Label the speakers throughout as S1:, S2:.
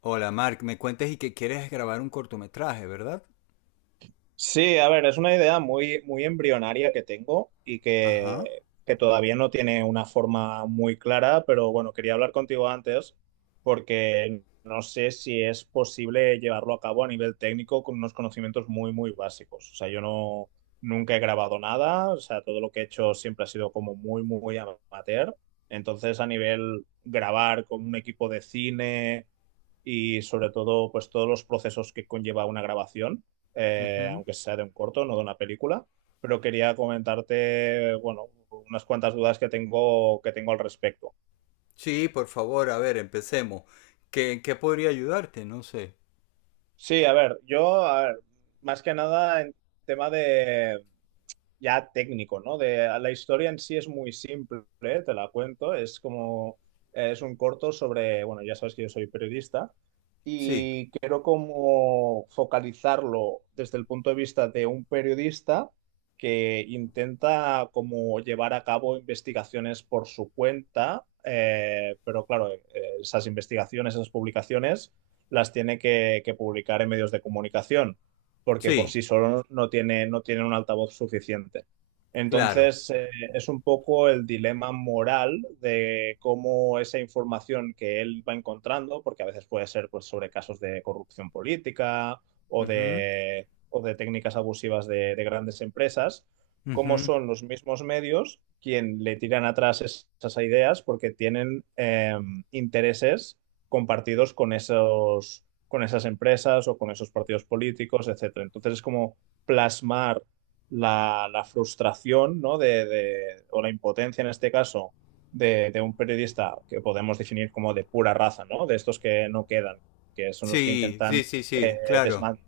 S1: Hola, Mark, me cuentas y que quieres grabar un cortometraje, ¿verdad?
S2: Sí, a ver, es una idea muy, muy embrionaria que tengo y
S1: Ajá.
S2: que, que todavía no tiene una forma muy clara, pero bueno, quería hablar contigo antes porque no sé si es posible llevarlo a cabo a nivel técnico con unos conocimientos muy, muy básicos. O sea, yo no, nunca he grabado nada, o sea, todo lo que he hecho siempre ha sido como muy, muy amateur. Entonces, a nivel grabar con un equipo de cine y sobre todo pues todos los procesos que conlleva una grabación,
S1: Ujú.
S2: aunque sea de un corto, no de una película. Pero quería comentarte, bueno, unas cuantas dudas que tengo, al respecto.
S1: Sí, por favor, a ver, empecemos. ¿Qué, en qué podría ayudarte? No sé.
S2: Sí, a ver, yo, a ver, más que nada en tema de ya técnico, ¿no? De la historia en sí es muy simple, ¿eh? Te la cuento, es como es un corto sobre, bueno, ya sabes que yo soy periodista
S1: Sí,
S2: y quiero como focalizarlo desde el punto de vista de un periodista que intenta como llevar a cabo investigaciones por su cuenta, pero claro, esas investigaciones, esas publicaciones las tiene que publicar en medios de comunicación, porque por
S1: sí,
S2: sí solo no tiene, no tiene un altavoz suficiente.
S1: claro.
S2: Entonces, es un poco el dilema moral de cómo esa información que él va encontrando, porque a veces puede ser pues, sobre casos de corrupción política
S1: Ujú,
S2: o de técnicas abusivas de grandes empresas, cómo
S1: ujú.
S2: son los mismos medios quien le tiran atrás esas ideas porque tienen intereses compartidos con esos, con esas empresas o con esos partidos políticos, etcétera. Entonces es como plasmar la, la frustración, ¿no? O la impotencia en este caso de un periodista que podemos definir como de pura raza, ¿no? De estos que no quedan, que son los que
S1: Sí, sí,
S2: intentan
S1: sí,
S2: eh,
S1: sí, claro.
S2: desman-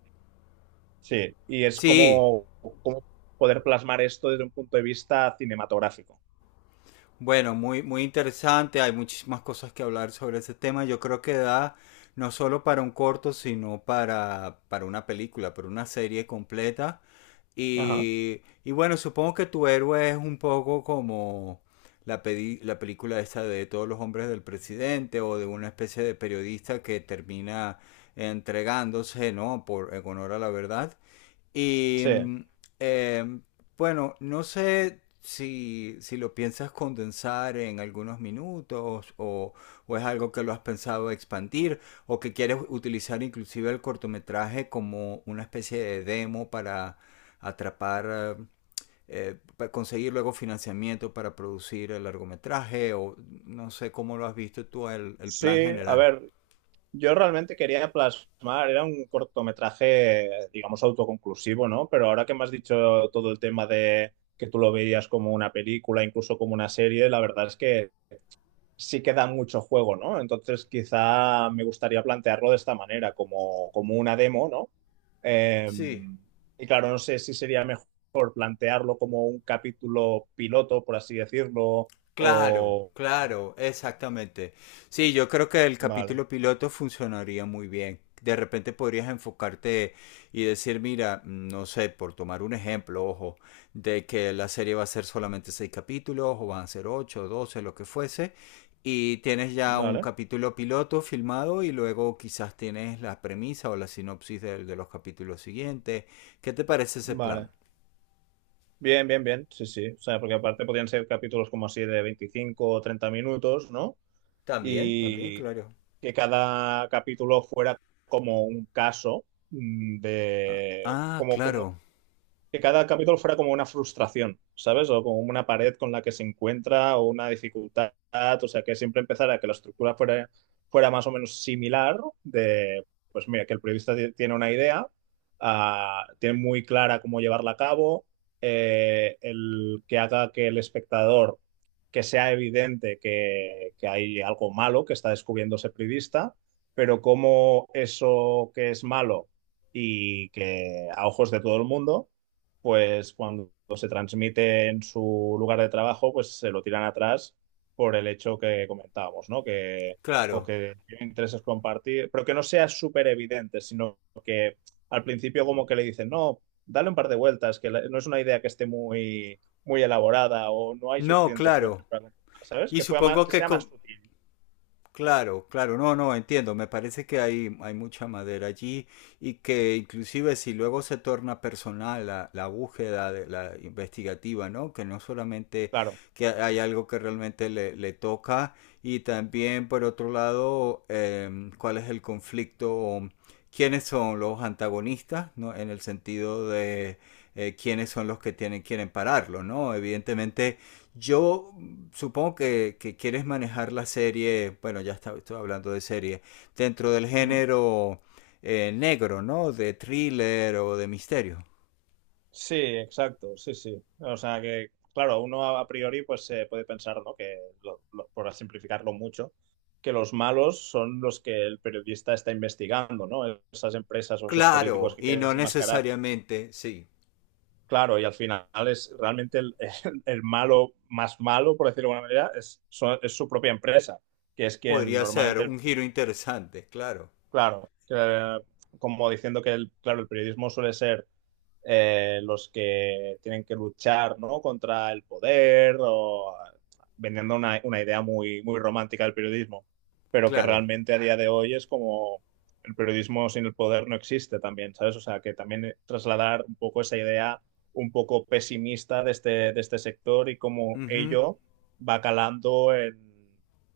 S2: Sí, y es
S1: Sí.
S2: como, como poder plasmar esto desde un punto de vista cinematográfico.
S1: Bueno, muy, muy interesante, hay muchísimas cosas que hablar sobre ese tema. Yo creo que da no solo para un corto, sino para una película, para una serie completa.
S2: Ajá.
S1: Y bueno, supongo que tu héroe es un poco como la película esa de todos los hombres del presidente o de una especie de periodista que termina entregándose, ¿no? Por, en honor a la verdad. Y
S2: Sí.
S1: em, bueno, no sé si, si lo piensas condensar en algunos minutos o es algo que lo has pensado expandir o que quieres utilizar inclusive el cortometraje como una especie de demo para atrapar, eh, para conseguir luego financiamiento para producir el largometraje o no sé cómo lo has visto tú el
S2: Sí,
S1: plan
S2: a
S1: general.
S2: ver, yo realmente quería plasmar, era un cortometraje, digamos, autoconclusivo, ¿no? Pero ahora que me has dicho todo el tema de que tú lo veías como una película, incluso como una serie, la verdad es que sí queda mucho juego, ¿no? Entonces quizá me gustaría plantearlo de esta manera, como, como una demo, ¿no? Eh,
S1: Sí.
S2: y claro, no sé si sería mejor plantearlo como un capítulo piloto, por así decirlo,
S1: Claro,
S2: o...
S1: claro, exactamente. Sí, yo creo que el
S2: Vale,
S1: capítulo piloto funcionaría muy bien. De repente podrías enfocarte y decir, mira, no sé, por tomar un ejemplo, ojo, de que la serie va a ser solamente seis capítulos, o van a ser ocho, 12, lo que fuese, y tienes ya un
S2: vale,
S1: capítulo piloto filmado y luego quizás tienes la premisa o la sinopsis de los capítulos siguientes. ¿Qué te parece ese
S2: vale.
S1: plan?
S2: Bien, bien, bien, sí, sí. O sea, porque aparte podían ser capítulos como así de 25 o 30 minutos, ¿no?
S1: También, también,
S2: Y
S1: claro.
S2: que cada capítulo fuera como un caso,
S1: Ah,
S2: como
S1: claro,
S2: que cada capítulo fuera como una frustración, ¿sabes? O como una pared con la que se encuentra o una dificultad, o sea, que siempre empezara que la estructura fuera, fuera más o menos similar de, pues mira, que el periodista tiene una idea, ah, tiene muy clara cómo llevarla a cabo, el que haga que el espectador, que sea evidente que hay algo malo que está descubriendo ese periodista, pero cómo eso que es malo y que a ojos de todo el mundo pues cuando se transmite en su lugar de trabajo, pues se lo tiran atrás por el hecho que comentábamos, ¿no? Que, o
S1: claro.
S2: que tienen intereses compartir, pero que no sea súper evidente, sino que al principio como que le dicen, no, dale un par de vueltas, que no es una idea que esté muy, muy elaborada o no hay
S1: No,
S2: suficientes fuentes
S1: claro.
S2: para... ¿Sabes?
S1: Y
S2: Que,
S1: supongo
S2: que
S1: que
S2: sea más
S1: con.
S2: sutil,
S1: Claro, claro, no, no, entiendo. Me parece que hay mucha madera allí y que inclusive si luego se torna personal la, la búsqueda de, la investigativa, ¿no? Que no solamente
S2: claro.
S1: que hay algo que realmente le, le toca y también por otro lado cuál es el conflicto, quiénes son los antagonistas, ¿no? En el sentido de quiénes son los que tienen, quieren pararlo, ¿no? Evidentemente yo supongo que quieres manejar la serie, bueno, ya está, estoy hablando de serie, dentro del
S2: Ujú.
S1: género negro, ¿no? De thriller o de misterio.
S2: Sí, exacto, sí, sí. O sea que, claro, uno a priori pues se puede pensar, ¿no? Que, por simplificarlo mucho, que los malos son los que el periodista está investigando, ¿no? Esas empresas o esos políticos
S1: Claro,
S2: que
S1: y
S2: quieren
S1: no
S2: desenmascarar.
S1: necesariamente, sí.
S2: Claro, y al final es realmente el malo más malo, por decirlo de alguna manera, es, es su propia empresa, que es quien
S1: Podría ser
S2: normalmente,
S1: un giro interesante, claro,
S2: claro, que, como diciendo que, el, claro, el periodismo suele ser los que tienen que luchar, ¿no? Contra el poder o vendiendo una idea muy, muy romántica del periodismo, pero que
S1: claro.
S2: realmente a día de hoy es como el periodismo sin el poder no existe también, ¿sabes? O sea, que también trasladar un poco esa idea un poco pesimista de este sector y cómo
S1: Ujú.
S2: ello va calando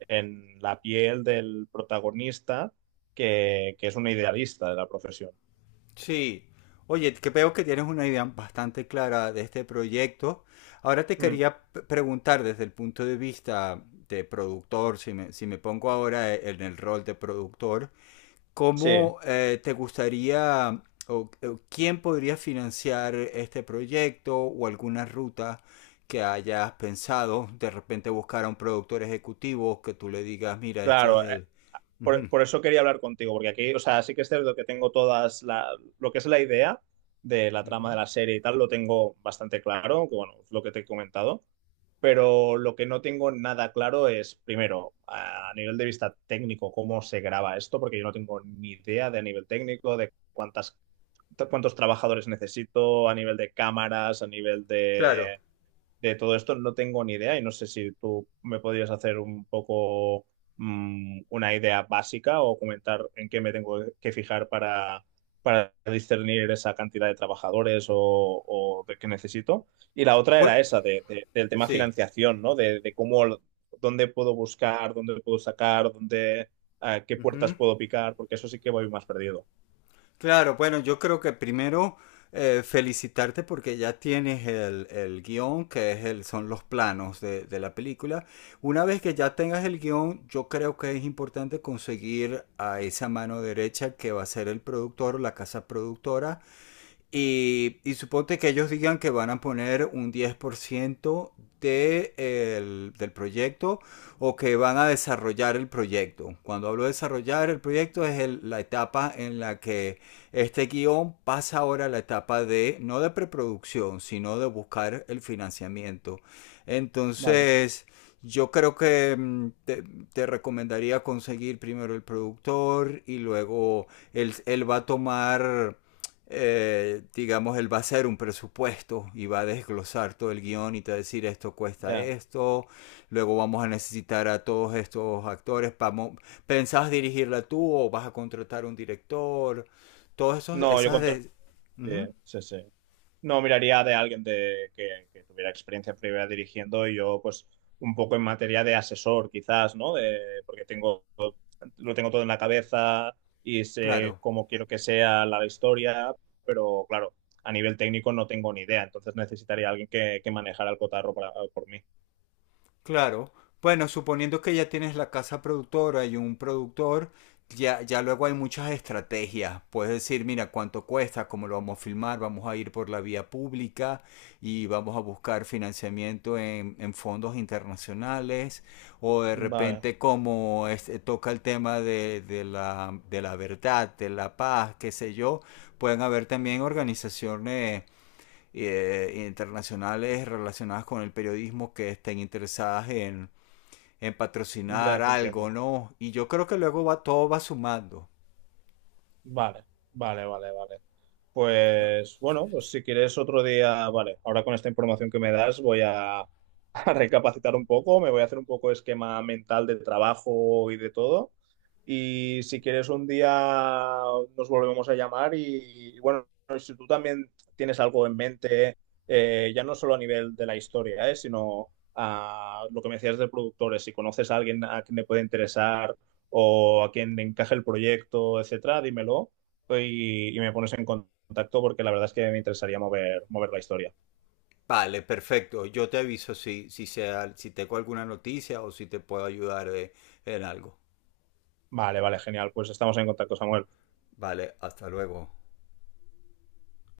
S2: en la piel del protagonista, que es un idealista de la profesión.
S1: Sí. Oye, que veo que tienes una idea bastante clara de este proyecto. Ahora te
S2: Mm,
S1: quería preguntar desde el punto de vista de productor, si me, si me pongo ahora en el rol de productor,
S2: Sí,
S1: ¿cómo te gustaría o quién podría financiar este proyecto o alguna ruta que hayas pensado? De repente buscar a un productor ejecutivo que tú le digas, mira, este
S2: claro,
S1: es el. Ujú,
S2: por eso quería hablar contigo, porque aquí, o sea, sí que es cierto que tengo todas la, lo que es la idea de la trama de
S1: ujú.
S2: la serie y tal, lo tengo bastante claro, que bueno, es lo que te he comentado, pero lo que no tengo nada claro es, primero, a nivel de vista técnico, cómo se graba esto, porque yo no tengo ni idea de a nivel técnico, de cuántas, cuántos trabajadores necesito, a nivel de cámaras, a nivel
S1: Claro.
S2: de todo esto no tengo ni idea y no sé si tú me podrías hacer un poco, una idea básica o comentar en qué me tengo que fijar para discernir esa cantidad de trabajadores o de que necesito. Y la otra
S1: Bue-
S2: era esa, del tema
S1: sí.
S2: financiación, ¿no? De cómo, dónde puedo buscar, dónde puedo sacar, dónde, qué puertas
S1: Ujú.
S2: puedo picar, porque eso sí que voy más perdido.
S1: Claro, bueno, yo creo que primero felicitarte porque ya tienes el guión, que es el, son los planos de la película. Una vez que ya tengas el guión, yo creo que es importante conseguir a esa mano derecha que va a ser el productor o la casa productora y suponte que ellos digan que van a poner un 10% del proyecto o que van a desarrollar el proyecto. Cuando hablo de desarrollar el proyecto es la etapa en la que este guión pasa ahora a la etapa de, no de preproducción, sino de buscar el financiamiento.
S2: Vale.
S1: Entonces, yo creo que te recomendaría conseguir primero el productor y luego él, él va a tomar digamos, él va a hacer un presupuesto y va a desglosar todo el guión y te va a decir esto cuesta
S2: Ya.
S1: esto, luego vamos a necesitar a todos estos actores, vamos, ¿pensás dirigirla tú o vas a contratar un director? Todas
S2: No, yo
S1: esas.
S2: contra...
S1: De. Uh
S2: Sí,
S1: -huh,
S2: sí, sí. No, miraría de alguien de, que tuviera experiencia previa dirigiendo y yo, pues, un poco en materia de asesor, quizás, ¿no? De- porque tengo, lo tengo todo en la cabeza y sé
S1: claro.
S2: cómo quiero que sea la historia, pero claro, a nivel técnico no tengo ni idea, entonces necesitaría a alguien que manejara el cotarro para- por mí.
S1: Claro. Bueno, suponiendo que ya tienes la casa productora y un productor, ya, ya luego hay muchas estrategias. Puedes decir, mira, cuánto cuesta, cómo lo vamos a filmar, vamos a ir por la vía pública y vamos a buscar financiamiento en fondos internacionales. O de
S2: Vale,
S1: repente, como este, toca el tema de la verdad, de la paz, qué sé yo, pueden haber también organizaciones internacionales relacionadas con el periodismo que estén interesadas en patrocinar
S2: ya te entiendo.
S1: algo, ¿no? Y yo creo que luego va, todo va sumando.
S2: Vale, vale, vale, vale.
S1: No.
S2: Pues bueno, pues si quieres otro día, vale, ahora con esta información que me das voy a, a recapacitar un poco, me voy a hacer un poco esquema mental de trabajo y de todo. Y si quieres un día nos volvemos a llamar y, bueno, si tú también tienes algo en mente, ya no solo a nivel de la historia, sino a lo que me decías de productores, si conoces a alguien a quien le puede interesar o a quien le encaje el proyecto, etcétera, dímelo pues, y me pones en contacto porque la verdad es que me interesaría mover, mover la historia.
S1: Vale, perfecto. Yo te aviso si, sea, si tengo alguna noticia o si te puedo ayudar en algo.
S2: Vale, vale, genial. Pues estamos en contacto, Samuel.
S1: Vale, hasta luego.